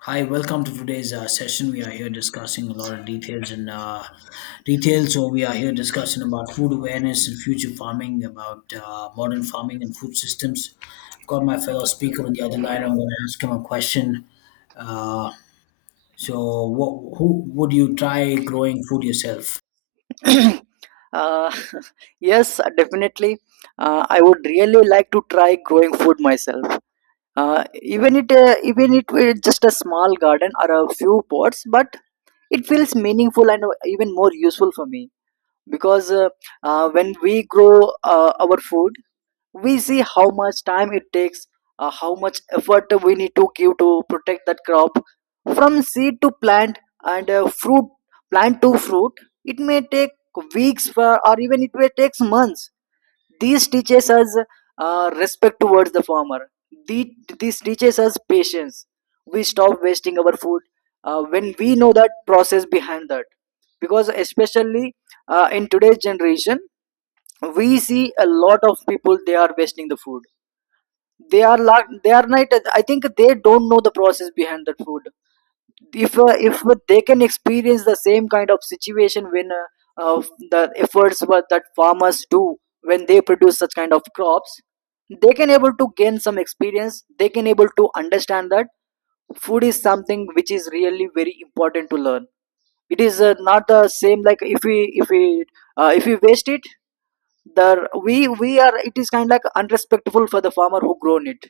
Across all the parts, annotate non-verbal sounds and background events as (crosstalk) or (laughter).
Hi, welcome to today's session. We are here discussing a lot of details and details. So we are here discussing about food awareness and future farming, about modern farming and food systems. I've got my fellow speaker on the other line. I'm going to ask him a question. Uh, who would you try growing food yourself? (clears throat) uh, (laughs) yes, definitely. I would really like to try growing food myself. Even it were just a small garden or a few pots, but it feels meaningful and even more useful for me because when we grow our food, we see how much time it takes, how much effort we need to give to protect that crop from seed to plant and fruit, plant to fruit. It may take weeks for, or even it may take months. This teaches us respect towards the farmer. The, this teaches us patience. We stop wasting our food when we know that process behind that. Because especially in today's generation, we see a lot of people, they are wasting the food. They are not. I think they don't know the process behind the food. If they can experience the same kind of situation when uh, the efforts what that farmers do when they produce such kind of crops, they can able to gain some experience, they can able to understand that food is something which is really very important to learn. It is not the same. Like if we waste it, the we are it is kind of like unrespectful for the farmer who grown it.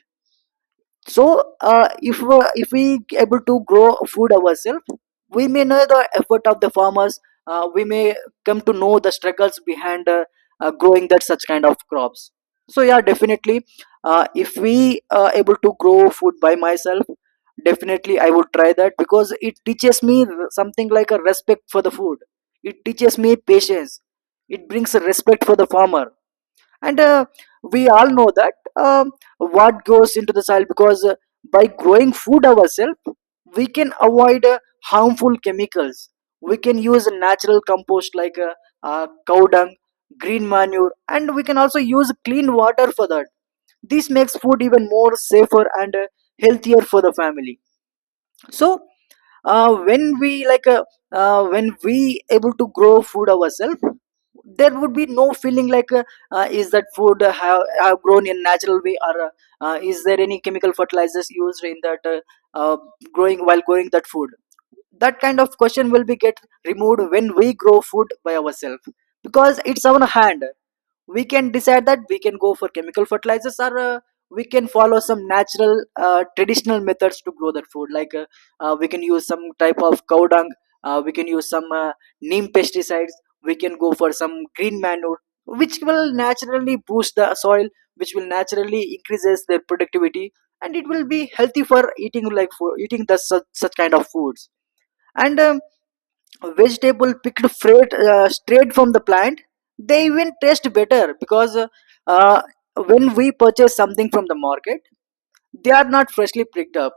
So if we able to grow food ourselves, we may know the effort of the farmers. We may come to know the struggles behind growing that such kind of crops. So yeah, definitely, if we able to grow food by myself, definitely I would try that because it teaches me something like a respect for the food, it teaches me patience, it brings a respect for the farmer. And we all know that what goes into the soil. Because by growing food ourselves, we can avoid harmful chemicals, we can use natural compost like cow dung, green manure, and we can also use clean water for that. This makes food even more safer and healthier for the family. So uh, when we like uh, when we able to grow food ourselves, there would be no feeling like is that food have grown in natural way, or is there any chemical fertilizers used in that uh, growing while growing that food. That kind of question will be get removed when we grow food by ourselves, because it's our hand. We can decide that we can go for chemical fertilizers, or we can follow some natural traditional methods to grow that food. Like, we can use some type of cow dung, we can use some neem pesticides, we can go for some green manure, which will naturally boost the soil, which will naturally increases their productivity. And it will be healthy for eating, like for eating the such kind of foods. And vegetable picked freight, straight from the plant, they even taste better. Because uh, when we purchase something from the market, they are not freshly picked up,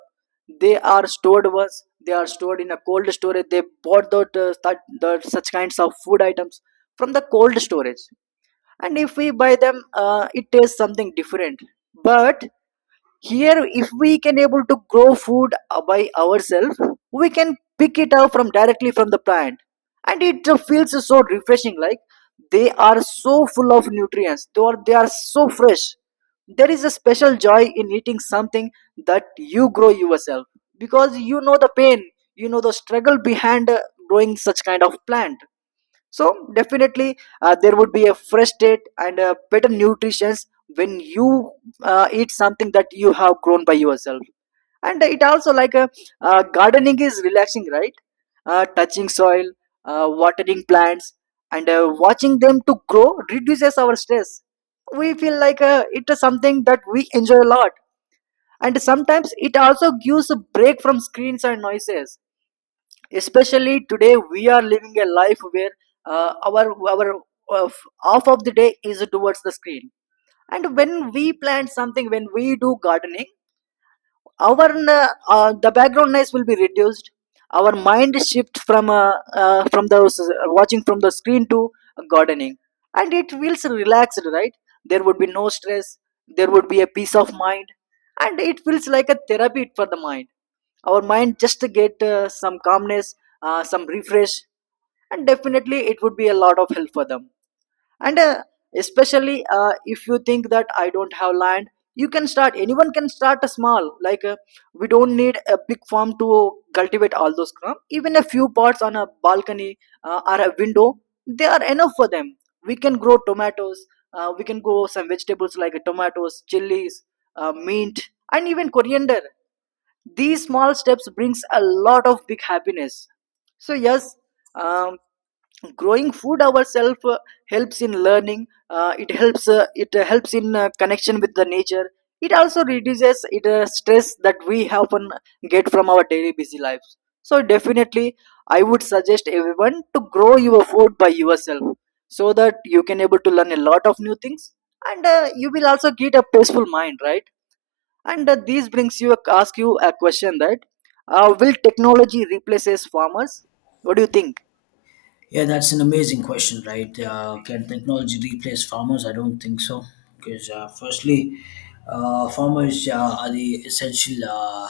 they are stored. Once they are stored in a cold storage, they bought the such kinds of food items from the cold storage. And if we buy them, it tastes something different. But here, if we can able to grow food by ourselves, we can pick it up from directly from the plant. And it feels so refreshing. Like, they are so full of nutrients, they are so fresh. There is a special joy in eating something that you grow yourself, because you know the pain, you know the struggle behind growing such kind of plant. So definitely, there would be a fresh state and a better nutrition when you eat something that you have grown by yourself. And it also like a, gardening is relaxing, right? Touching soil, watering plants, and watching them to grow reduces our stress. We feel like it is something that we enjoy a lot. And sometimes it also gives a break from screens and noises. Especially today we are living a life where our uh, half of the day is towards the screen. And when we plant something, when we do gardening, our the background noise will be reduced, our mind shift from the watching from the screen to gardening. And it feels relaxed, right? There would be no stress, there would be a peace of mind, and it feels like a therapy for the mind. Our mind just to get some calmness, some refresh. And definitely it would be a lot of help for them. And especially if you think that I don't have land, you can start, anyone can start a small, we don't need a big farm to cultivate all those crops. Even a few pots on a balcony or a window, they are enough for them. We can grow tomatoes, we can grow some vegetables like tomatoes, chilies, mint, and even coriander. These small steps brings a lot of big happiness. So yes, um, growing food ourselves helps in learning, it helps in connection with the nature. It also reduces it, stress that we often get from our daily busy lives. So definitely I would suggest everyone to grow your food by yourself, so that you can able to learn a lot of new things. And you will also get a peaceful mind, right? And this brings, you ask you a question that will technology replaces farmers, what do you think? Yeah, that's an amazing question, right? Can technology replace farmers? I don't think so. Firstly, farmers are the essential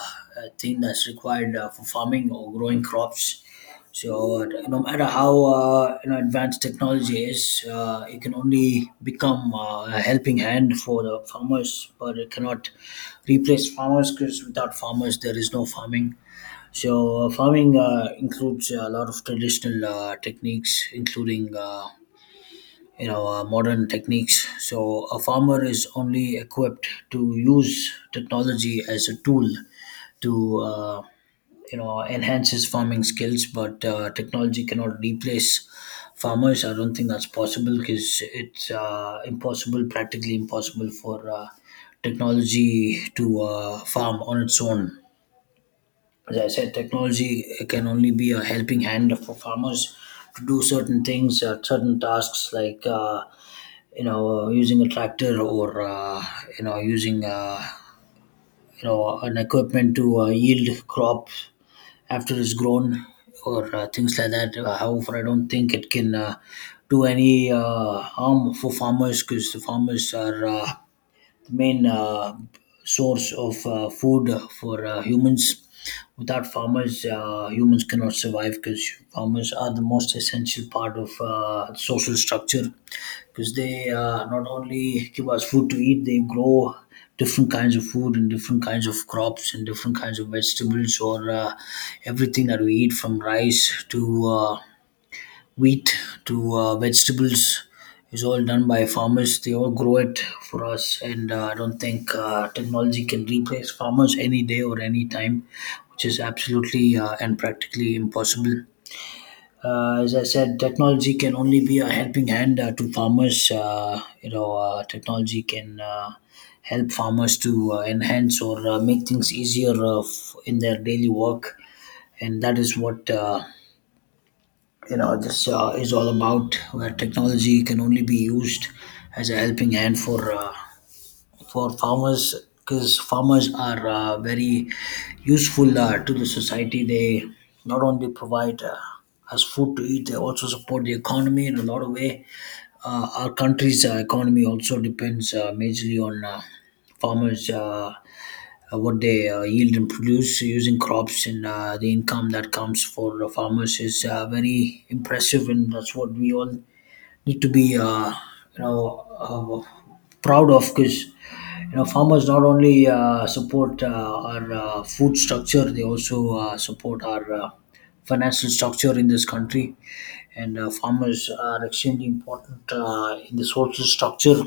thing that's required for farming or growing crops. So, no matter how advanced technology is, it can only become a helping hand for the farmers, but it cannot replace farmers because without farmers, there is no farming. So, farming includes a lot of traditional techniques, including modern techniques. So, a farmer is only equipped to use technology as a tool to enhance his farming skills, but technology cannot replace farmers. I don't think that's possible because it's impossible, practically impossible for technology to farm on its own. As I said, technology can only be a helping hand for farmers to do certain things, certain tasks like using a tractor or you know using you know an equipment to yield crop after it's grown, or things like that. However, I don't think it can do any harm for farmers because the farmers are the main source of food for humans. Without farmers, humans cannot survive because farmers are the most essential part of social structure, because they not only give us food to eat, they grow different kinds of food and different kinds of crops and different kinds of vegetables, or everything that we eat, from rice to wheat to vegetables, is all done by farmers. They all grow it for us, and I don't think technology can replace farmers any day or any time, which is absolutely and practically impossible. As I said, technology can only be a helping hand to farmers. Technology can help farmers to enhance or make things easier, in their daily work, and that is what. You know this is all about where technology can only be used as a helping hand for farmers, because farmers are very useful to the society. They not only provide us food to eat, they also support the economy in a lot of way. Our country's economy also depends majorly on farmers, what they yield and produce using crops, and the income that comes for the farmers is very impressive, and that's what we all need to be, you know uh, proud of. Because you know, farmers not only support our food structure, they also support our financial structure in this country. And farmers are extremely important in the social structure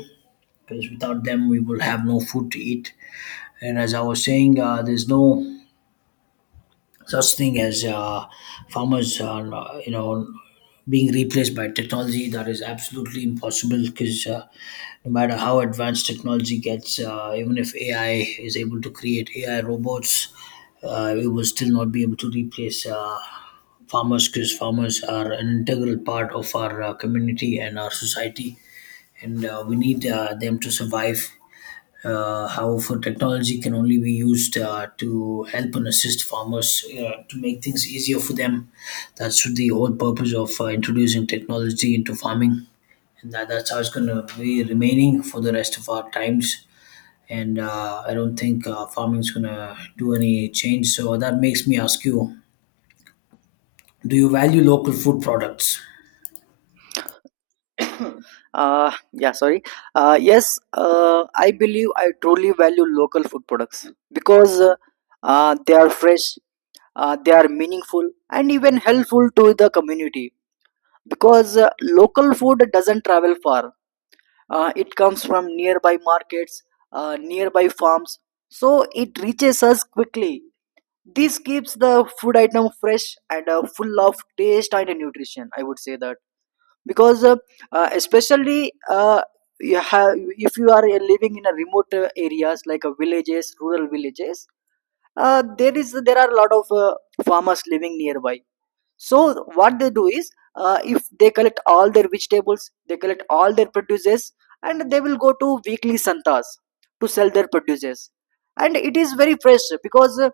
because without them we will have no food to eat. And as I was saying, there's no such thing as farmers, being replaced by technology. That is absolutely impossible because no matter how advanced technology gets, even if AI is able to create AI robots, it will still not be able to replace farmers, because farmers are an integral part of our community and our society, and we need them to survive. How for Technology can only be used to help and assist farmers to make things easier for them. That's the whole purpose of introducing technology into farming, and that's how it's going to be remaining for the rest of our times. And I don't think farming is going to do any change. So that makes me ask you: do you value local food products? uh, yeah, sorry. Yes, I believe I truly value local food products. Because they are fresh, they are meaningful and even helpful to the community. Because local food doesn't travel far, it comes from nearby markets, nearby farms. So it reaches us quickly. This keeps the food item fresh and full of taste and nutrition, I would say that. Because especially you have, if you are living in a remote areas like a villages, rural villages, there are a lot of farmers living nearby. So what they do is, if they collect all their vegetables, they collect all their produces, and they will go to weekly santas to sell their produces. And it is very fresh because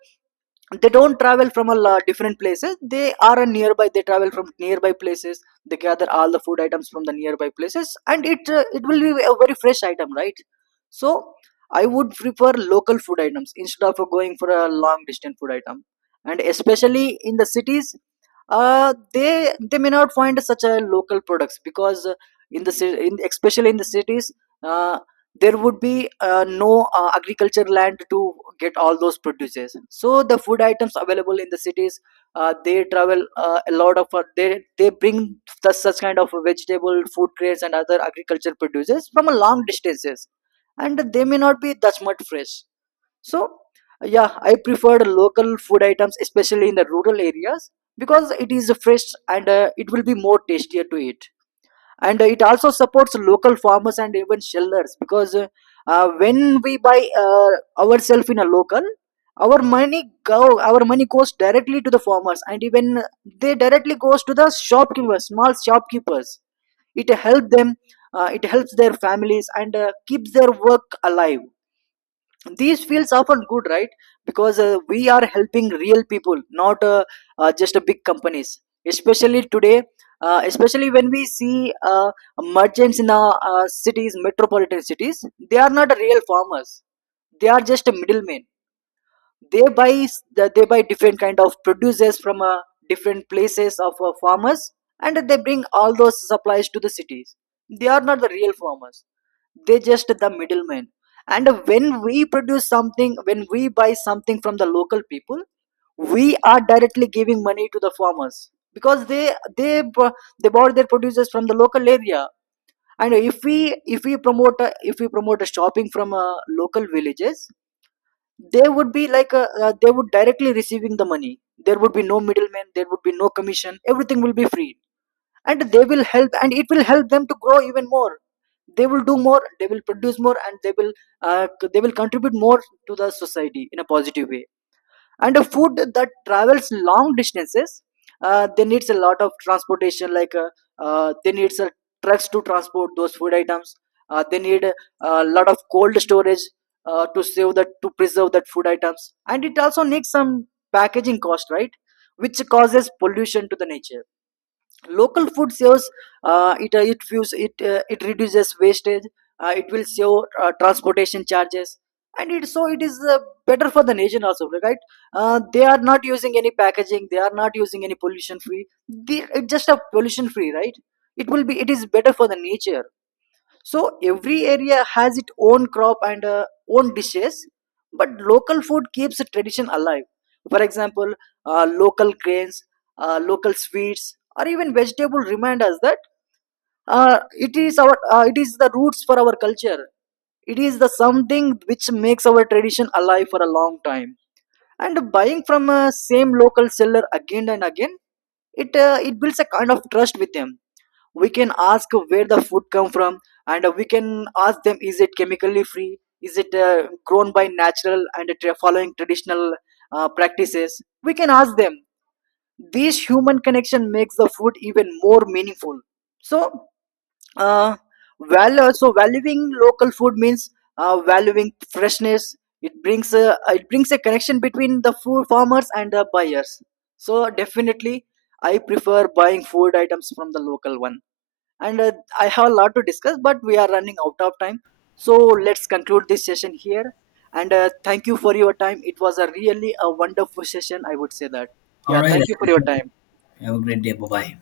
they don't travel from a lot different places. They are a nearby. They travel from nearby places. They gather all the food items from the nearby places, and it it will be a very fresh item, right? So I would prefer local food items instead of going for a long distance food item. And especially in the cities, they may not find such a local products. Because in especially in the cities, uh, there would be no agriculture land to get all those produces. So the food items available in the cities, they travel a lot of they bring such kind of vegetable food crates and other agriculture produces from a long distances, and they may not be that much fresh. So yeah, I preferred local food items especially in the rural areas, because it is fresh and it will be more tastier to eat. And it also supports local farmers and even sellers. Because when we buy ourselves in a local, our money goes directly to the farmers, and even they directly goes to the shopkeepers, small shopkeepers. It helps them, it helps their families, and keeps their work alive. These fields are often good, right? Because we are helping real people, not just big companies. Especially today, especially when we see merchants in our cities, metropolitan cities, they are not real farmers, they are just a middleman. They buy different kind of produces from different places of farmers, and they bring all those supplies to the cities. They are not the real farmers, they just the middlemen. And when we produce something, when we buy something from the local people, we are directly giving money to the farmers. Because they, they bu- they bought their producers from the local area. And if we promote a shopping from local villages, they would be like a, they would directly receiving the money. There would be no middleman, there would be no commission, everything will be free. And they will help, and it will help them to grow even more. They will do more, they will produce more, and they will they will contribute more to the society in a positive way. And a food that travels long distances, they needs a lot of transportation like they needs trucks to transport those food items. They need a lot of cold storage to save that, to preserve that food items. And it also needs some packaging cost, right? Which causes pollution to the nature. Local food saves, it it reduces wastage, it will save transportation charges. And it so it is better for the nation also, right? They are not using any packaging, they are not using any pollution free, it's just a pollution free, right? It will be it is better for the nature. So every area has its own crop and own dishes, but local food keeps the tradition alive. For example, local grains, local sweets, or even vegetable remind us that it is the roots for our culture. It is the something which makes our tradition alive for a long time. And buying from a same local seller again and again, it it builds a kind of trust with them. We can ask where the food come from, and we can ask them, is it chemically free, is it grown by natural and following traditional practices, we can ask them. This human connection makes the food even more meaningful. So uh, value so valuing local food means valuing freshness. It brings a connection between the food, farmers and the buyers. So definitely I prefer buying food items from the local one. And I have a lot to discuss, but we are running out of time. So let's conclude this session here. And thank you for your time, it was a really a wonderful session, I would say that. All Yeah, right. thank you for your time. Have a great day. Bye bye.